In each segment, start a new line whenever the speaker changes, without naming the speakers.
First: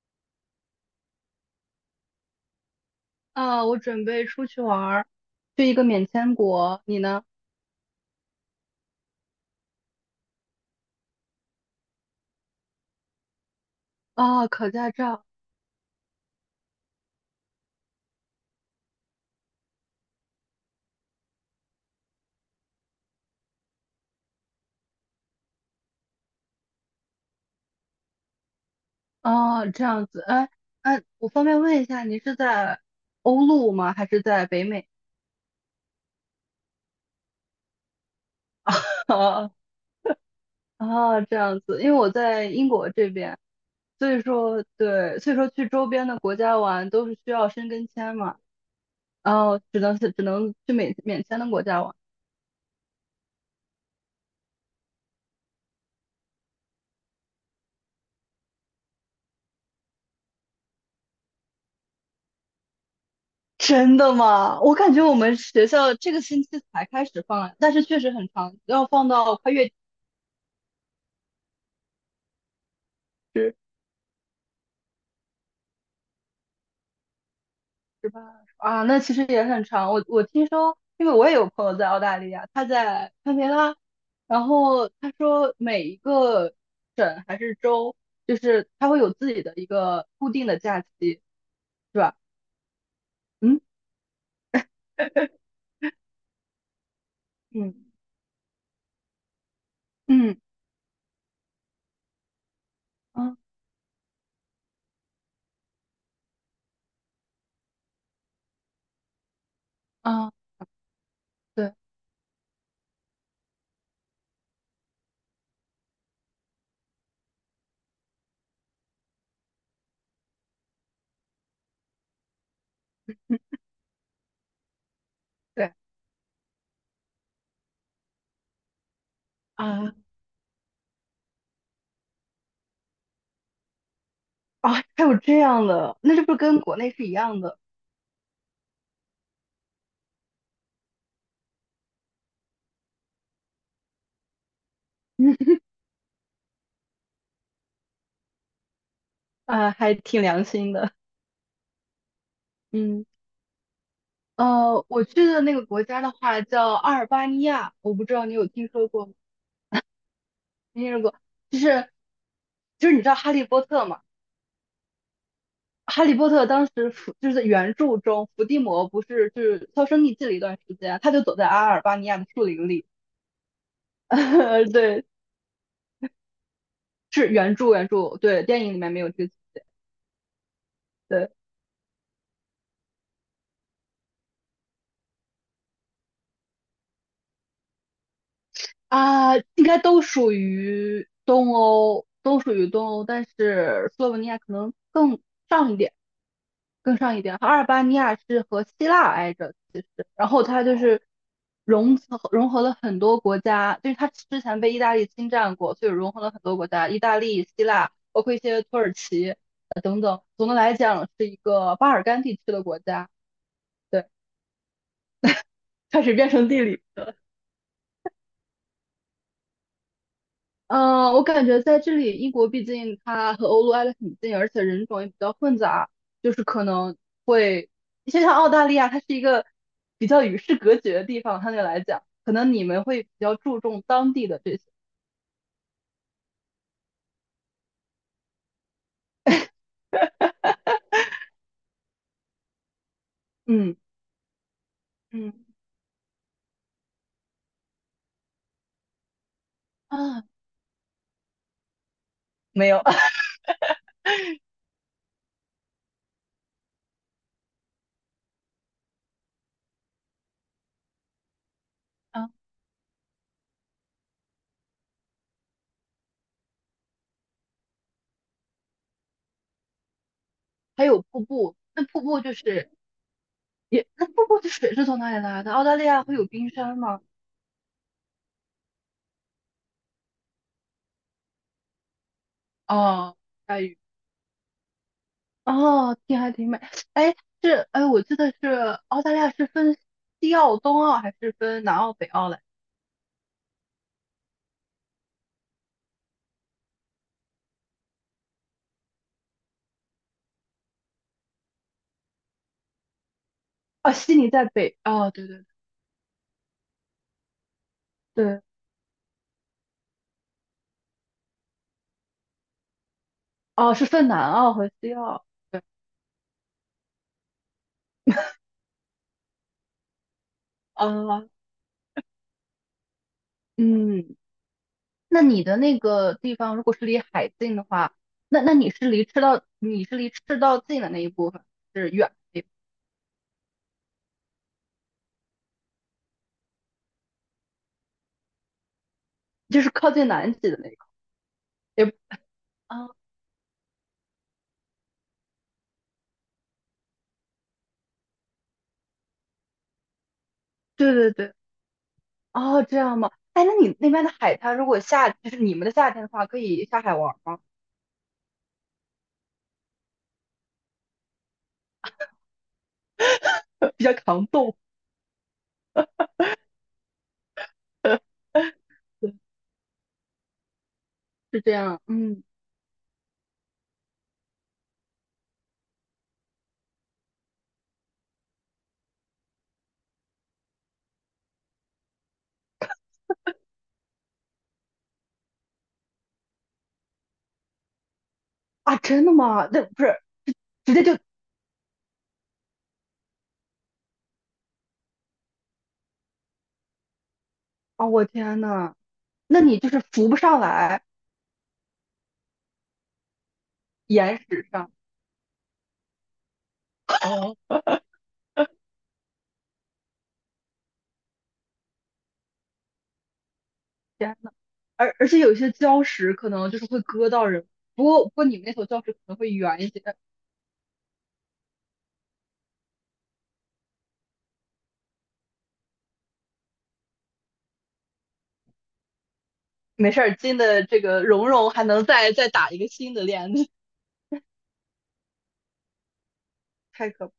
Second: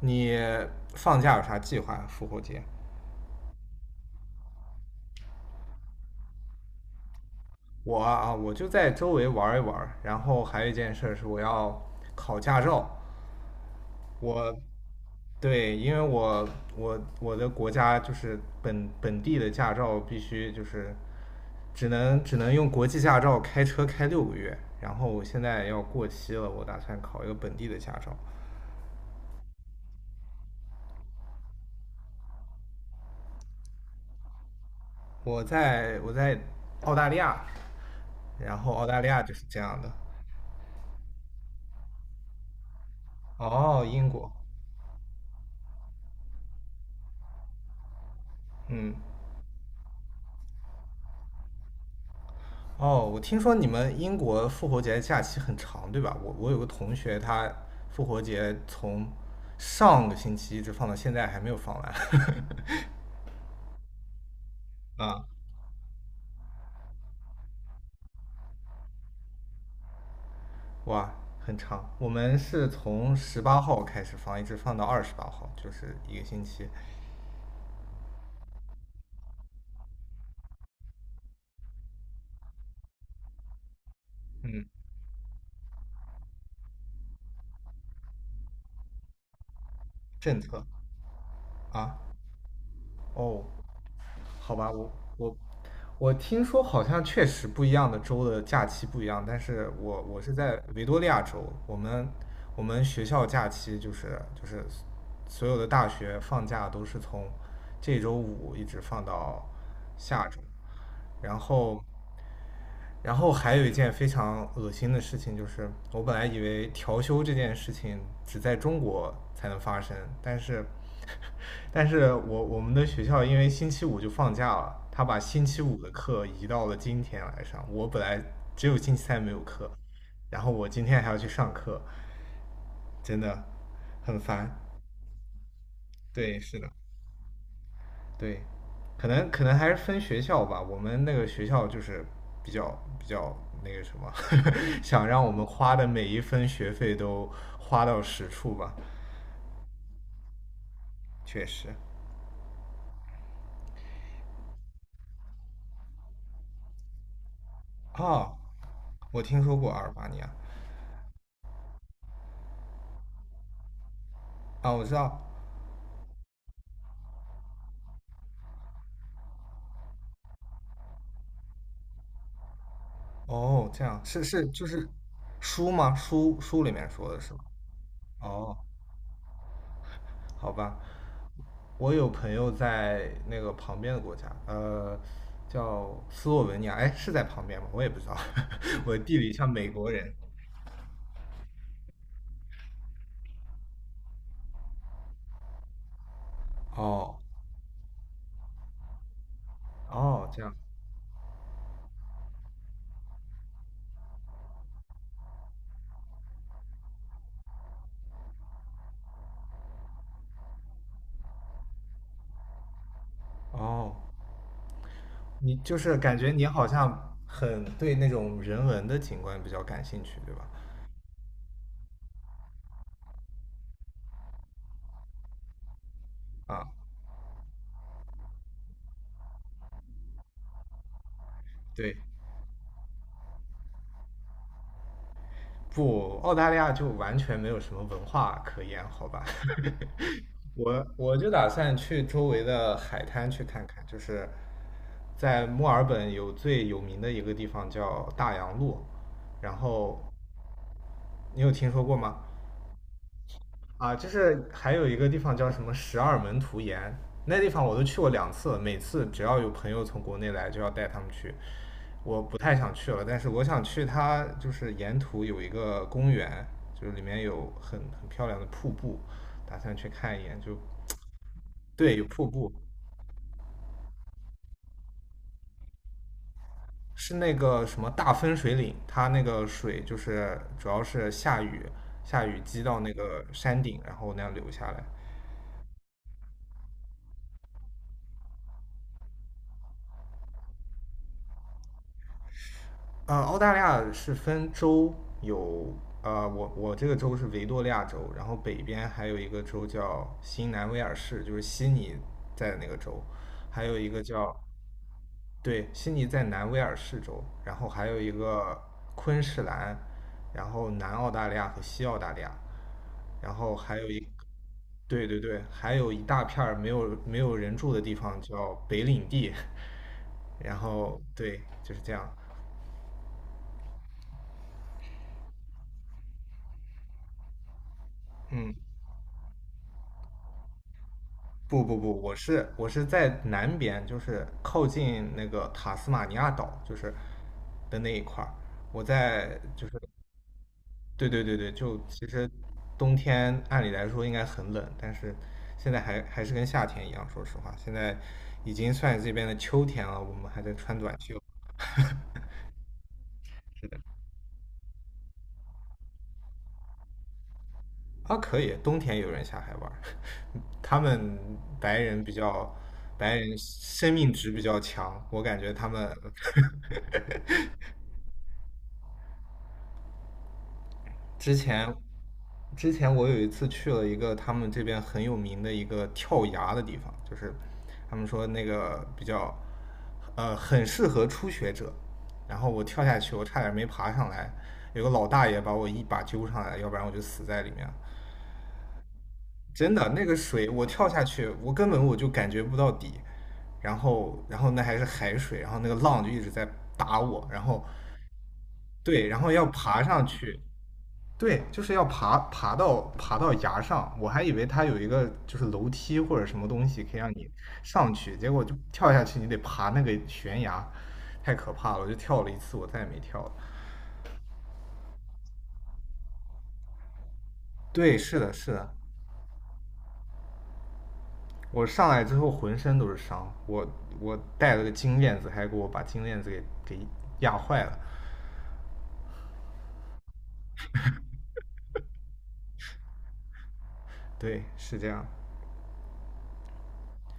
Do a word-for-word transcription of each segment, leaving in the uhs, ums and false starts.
你放假有啥计划？复活节？
啊，我准备出去玩儿，去一个免签国。你呢？
我啊，我就在周围玩一玩，然后还有一件事是我要考驾照。
啊，
我，
考驾照。
对，因为我我我的国家就是本本地的驾照必须就是只能只能用国际驾照开车开六个月，然后我现在要过期了，我打算考一个本地的驾照。
啊，这样子。哎，哎，我方便问一下，你是在欧陆吗？还是在北美？
我在我在澳大利亚，然后澳大 利亚就是
啊
这样的。
啊，这样子。因为我在英国这边，
哦，英
所以
国，
说对，所以说去周边的国家玩都是需要申根签嘛。
嗯。
然后只能是只能去免免签的国家玩。
哦，我听说你们英国复活节假期很长，对吧？我我有个同学，他复活节从上个星期一直放到现在，还没有放完。
真的吗？我感 觉我
啊，
们学校这个星期才开始放，但是确实很长，要放到快月底。
哇，很长。我们是从十八号开始放，一直放到二十八号，就是一个星期。
十八啊，那其实也很长。我我听说，因为我也有朋友在澳大利亚，他在堪培拉，然
嗯，
后他说每一个省还是州，就是他会有自己的一个固
政
定的
策
假期，
啊，
是吧？
哦，
嗯
好吧，我我我听说好像确实不一
嗯
样的州的假期不一样，但是我我是
嗯
在维多利亚州，我们我们学校
嗯
假期就是就是所有的大学放假都是从这周五一直放到下
啊，
周，然
对
后然后还有一件非常恶心的事情，就是我本来以为调休这件事情只在中国才能发生，但是，但是我我们的学校因为星期五就放假了，他把星期
对
五的课移到了今天来上。我本来只有星期三没有课，
啊，
然后我今天还要去上课，真的很烦。
啊，还有这样的，那是不是
对，是
跟
的。
国内是一样的？
对，可能可能还是分学校吧。我们那个学校就是比较比较那个什么，想让我们 花的每一分学费都花到实处吧。
啊，还挺良心的。
确实，
嗯，呃，我去的那个国家的话叫阿尔巴尼亚，我不知道你
哦，
有听说过吗？
我听说过阿尔巴尼亚。
尼说过，就是就是你知道《哈利波特》吗？
啊，我知道。
《哈利波特》当时伏就是在原著中，伏地魔不是就是销声匿迹了一段时间，他就躲在阿尔巴尼亚的树林里。
哦，这样是是就 是
对，
书吗？书书里面说的
是
是吗？
原著原著，对，
哦，
电影里面没有剧情。
好吧，
对
我有朋友在那个旁边的国家，呃，叫斯洛文尼亚，哎，是在旁边吗？我也不知道，我地理
啊，
像
应
美
该
国
都
人。
属于东欧，都属于东欧，但是斯洛文尼亚可能更。上一点。更
哦，
上一点，阿尔巴尼亚是和希腊挨着，其实，
哦，
然
这
后
样，
它就是融合融合了很多国家，就是它之前被意大利侵占过，所以融合了很多国家，意大利、希腊，包括一些土耳其。总的来讲，是一个巴尔干地区的国家。
哦，
对，
你就是
开始
感
变
觉你
成地
好
理。
像很对那种人文的景观比较感兴趣，对吧？
嗯，我感觉在这里，英国毕竟它和欧陆挨得很近，而且人种也比较混杂，就是可
啊，
能会，就像澳大利亚，它是一个比较与世隔绝的地方，相对来
对，
讲，可能你们会比较注重当地的这些。
不，澳大利亚就完全没有什么文化可言，好吧？我我就打算去周围的海滩去看
嗯
看，就是
嗯
在墨尔本有最有名的一个地方叫大洋路，然后
啊，
你有听说过吗？
没有
啊，就是还有一个地方叫什么十二门徒岩，那地方我都去过两次，每次只要有朋友从国内来，就要带他们去。我
啊，
不太想去了，但是我想去它，就是沿途有一个公园，就是里面有很很漂亮的瀑布，打算去看一眼。就
还有瀑布，那
对，
瀑
有
布
瀑
就
布，
是也，那瀑布的水是从哪里来的？澳大利亚会有冰山吗？
是那个什么大分水岭，它那个水就是主要是下雨，下雨积到那
哦，
个山
雨。
顶，然后那样流下来。
哦，天还挺美。哎，是哎，我记得是澳大利亚是分西澳、东澳还是分南澳、北澳嘞？
呃，澳大利亚是分州有，呃，我我这个州是维多利亚州，然后北边还有一个州叫新南威尔士，就是悉尼在的那个州，还有一
哦，
个
悉尼
叫，
在北。哦，对对
对，悉尼在南威尔士州，然后还有一
对，
个昆士兰，然后南澳大利亚和西澳大利亚，然后
哦，
还
是
有一，
分南澳和西
对对
澳。
对，还有一大片儿没有没有人住的地方叫北领地，然后
哦，
对，就是这样，
嗯，那你的那个地方如果是离海近的话，那那
嗯。
你是离赤道，你是离赤道近的那一部分，
不不
是
不，
远
我
的地
是
方
我是在南边，就是靠近那个塔斯马尼亚岛，就是的那一块儿。我在
就
就
是
是
靠近南极的那一块。
对对对对，就
也
其实
啊，
冬天按理来说应该很冷，但是现在还还是跟夏天一样。说实话，现在已经算这边的秋天了，我们还在穿
对
短
对
袖。
对，哦，这样吗？哎，那你那边的海滩，如果夏，就是你们的夏天的话，可以下海玩吗？
啊，可以，冬天有人下海玩儿，他们白人比较，白人
比较
生命
抗
值比
冻。
较强，我感觉他们。
对，
之
是这
前
样，嗯
之前我有一次去了一个他们这边很有名的一个跳崖的地方，就是他们说那个比较呃很适合初学者。然后我跳下去，我差点没爬上来，有个老大爷把我一把揪上来，要不然我就死在里面了。
啊，真的吗？那
真
不
的，
是
那个水我
直接
跳
就
下去，我根本我就感觉不到底。然后然后那还是海水，然后那个浪就一直在打我，然后
啊，我天呐，
对，然后
那
要
你就是
爬上
浮不上
去，
来
对，就是要爬爬到爬到崖上，我
岩
还以
石
为它
上，
有一个就是楼梯或者什么东西可以让你
哦
上去，结果就跳下去，你得爬那个悬崖，太可怕了！我就跳了一次，我再也没跳了。
天呐，而而且有些礁石可能就是会割到人，不
对，
过不
是
过
的，
你们
是
那所
的，
礁石可能会圆一些，
我上来之后浑身都是伤，我我带了个金链子，还给我把金链子给给压坏了。
没事儿，金的这个蓉融还能再再打一个新的链子，
对，是这样。
太可怕。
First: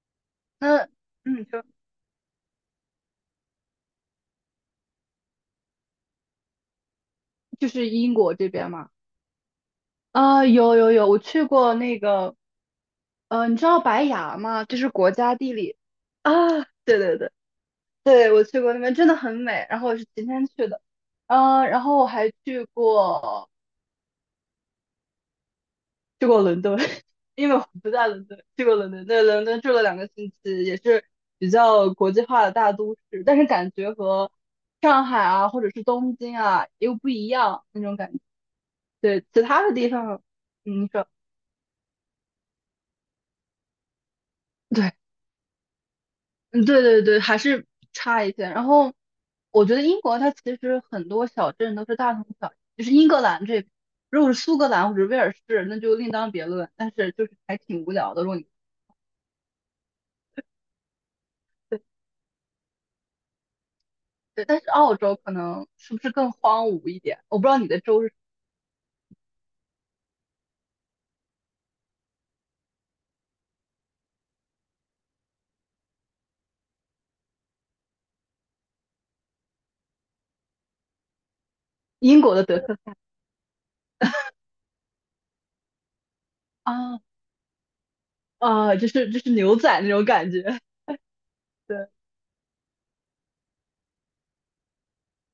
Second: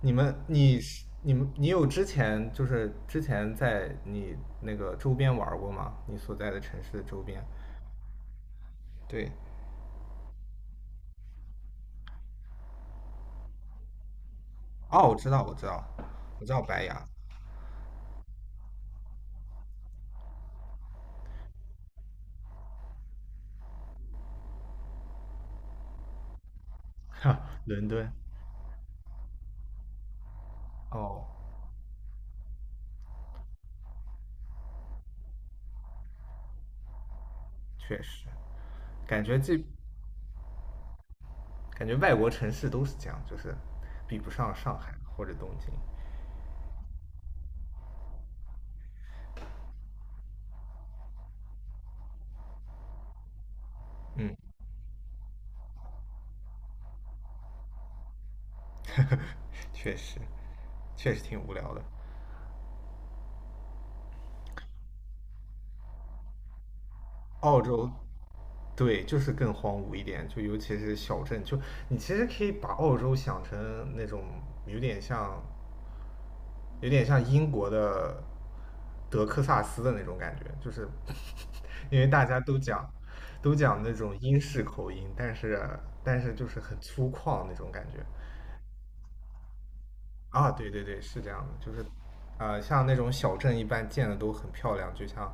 你们，你
那
是你
嗯，
们，
就
你有之前就是之前在你那个周边玩过吗？你所在的城市的周边？
就是英国这边嘛，
对，
啊，有有有，我去过那个，呃，你知道白崖吗？就是
哦，
国
我知
家
道，
地
我知
理。
道，我知
啊，
道白
对
牙。
对对。对，我去过那边，真的很美。然后我是晴天去的，嗯，然后我还去过去过伦敦，
哈，
因为 我
伦
不
敦。
在伦敦，去过伦敦，对，伦敦住了两个星期，也是
哦，
比较国际化的大都市，但是感觉和上海啊或者是东京啊又不一样那种
确
感觉。
实，感
对，
觉
其
这
他的地方，嗯你说。
感觉外国城市都是这样，就是比不上上海 或者东京。
嗯，对对对，还是差一些。然后我觉得英国它其实很多小镇都是大同小异，就是英格兰这边，如果
嗯，
是苏格兰或者威尔士，那就另当别论。但是就是还挺无聊的，如果你
确实，确实挺无聊
对
的。
对，但是澳洲可能是不是更荒芜一点？我不知道
澳
你的
洲，
州是
对，就是更荒芜一点，就尤其是小镇，就你其实可以把澳洲想成那种有点像有点像英国的德克萨斯的那种感觉，就是 因为
英
大
国
家
的
都
德克
讲都讲那种英式口音，但是但是就是很
啊
粗犷那种感觉。
啊，就是就是牛仔那种感觉，
啊，对对 对，是这样的，就是，
对
呃，像那种小镇一般建的都很漂亮，就像，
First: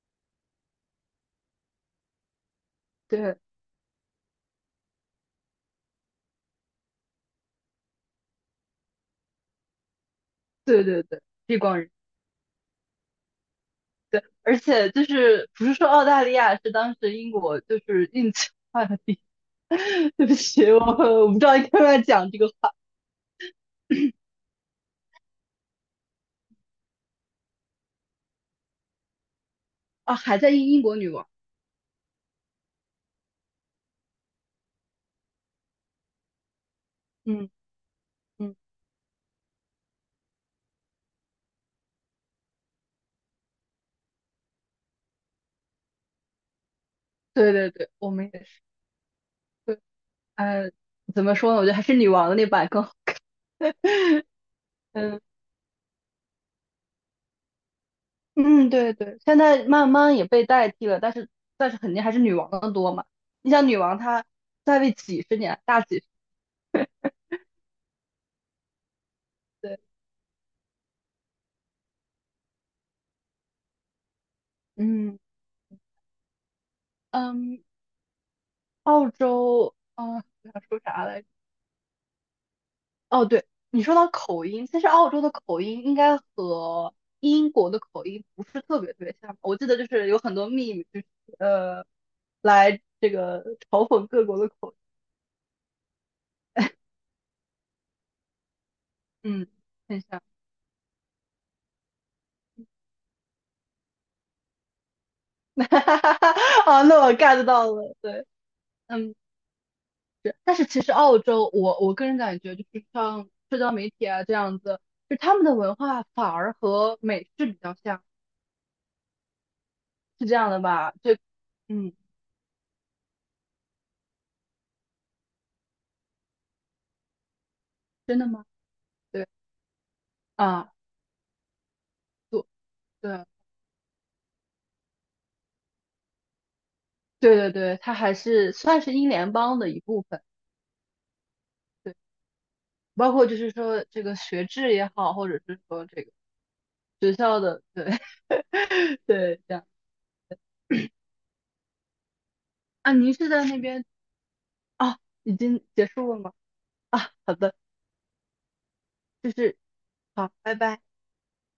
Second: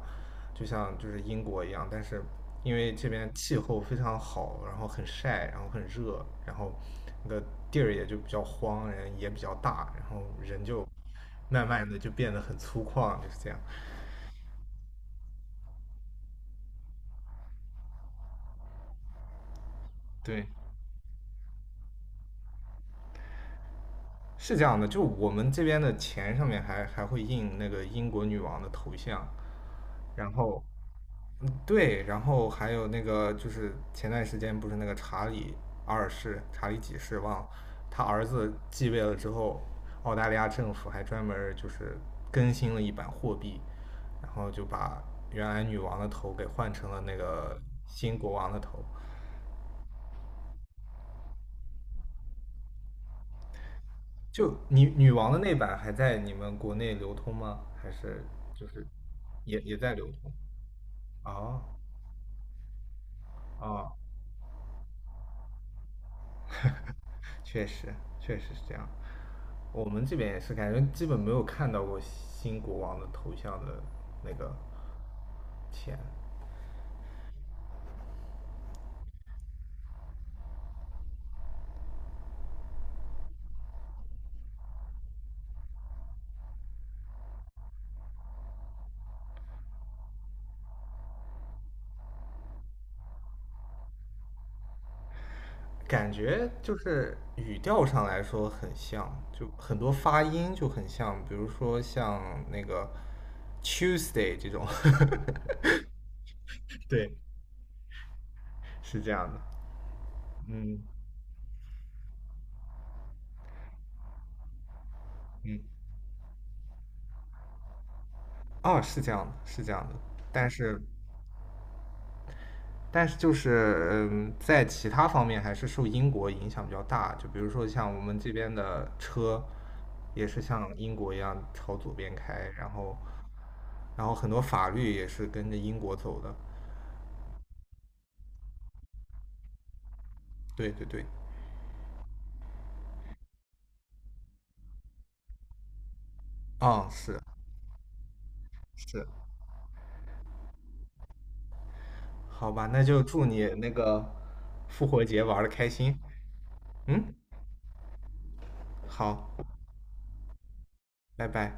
就像就是英国一样，但是因为这边
对
气候非常好，然后很晒，然后很热，然后那个地儿也就比较荒，人也比较大，然后人
对
就
对对，地
慢
广人
慢
稀
的就变得很粗犷，就是这样。
对，而且就是不是说澳大利亚是当时英国就是运气坏了。对不
对，
起，我我不知道应该不该讲这个话。
是这样的，就我们这边的钱上面还还会印那个英国女王的头像，
啊，
然
还在
后
英英国女王，
嗯，对，然后还有那个就是前段时间不是那个查理二世、查理几世忘
嗯
了，他儿子
嗯，
继位了之后，澳大利亚政府还专门儿就是更新了一版货币，然后就把原来女王的头给换成了那
对
个
对对，我
新
们
国
也
王的
是。
头。
对，呃，怎么说呢？我觉得还是女王的那版更好。
就女女
嗯
王的那版还在你们国内流通吗？还是就
嗯，
是
对对，现
也
在
也
慢
在流
慢也
通？
被代替了，但是
哦，
但是肯定还是女王的多嘛。你
啊。
想，女王
哦，
她在位几十年，大几十。
确实，确实是这样。
对，
我们这边也是，感觉基本没有看到过新国王的头像的那个
嗯
天，
嗯，澳洲，啊、我想说啥来着？哦，对，你说到口音，其实澳洲的口音应该和英国的口音不是特别特别像。我记得就是有很多秘 e 就是呃，来这个嘲讽各国的口音
感觉就是语调上来说很像，就
嗯，
很多
很像。
发音就很像，比如说像那个 Tuesday 这种，
啊，那
对，
我 get 到了，对，
是这
嗯，
样的，
是。但是其
嗯
实澳洲，我我个人感觉就是像社交媒体啊这样子，就他们的
嗯，
文化反而和美式比较像，
哦，是这样的，是这样的，
是这
但
样的
是
吧？这，嗯，
但是就是嗯，在其他方面还是受英国影响比较大，就比如说像我们
真的
这
吗？
边的
对
车，也是像
啊，
英国一样朝左边开，然后
对。
然后很多法律也是跟着英国走的。
对对对，它还是算是英联邦的一部分，
对对对，
对，包括就是说这个学制也好，或者是说这个
嗯，
学
是
校的，对
是，
对，这样
好吧，那
啊，
就
您
祝
是在
你
那
那
边
个复
啊，
活节
已
玩的
经
开
结
心。
束了吗？
嗯，
啊，好的，
好，
就是好，拜拜。
拜拜。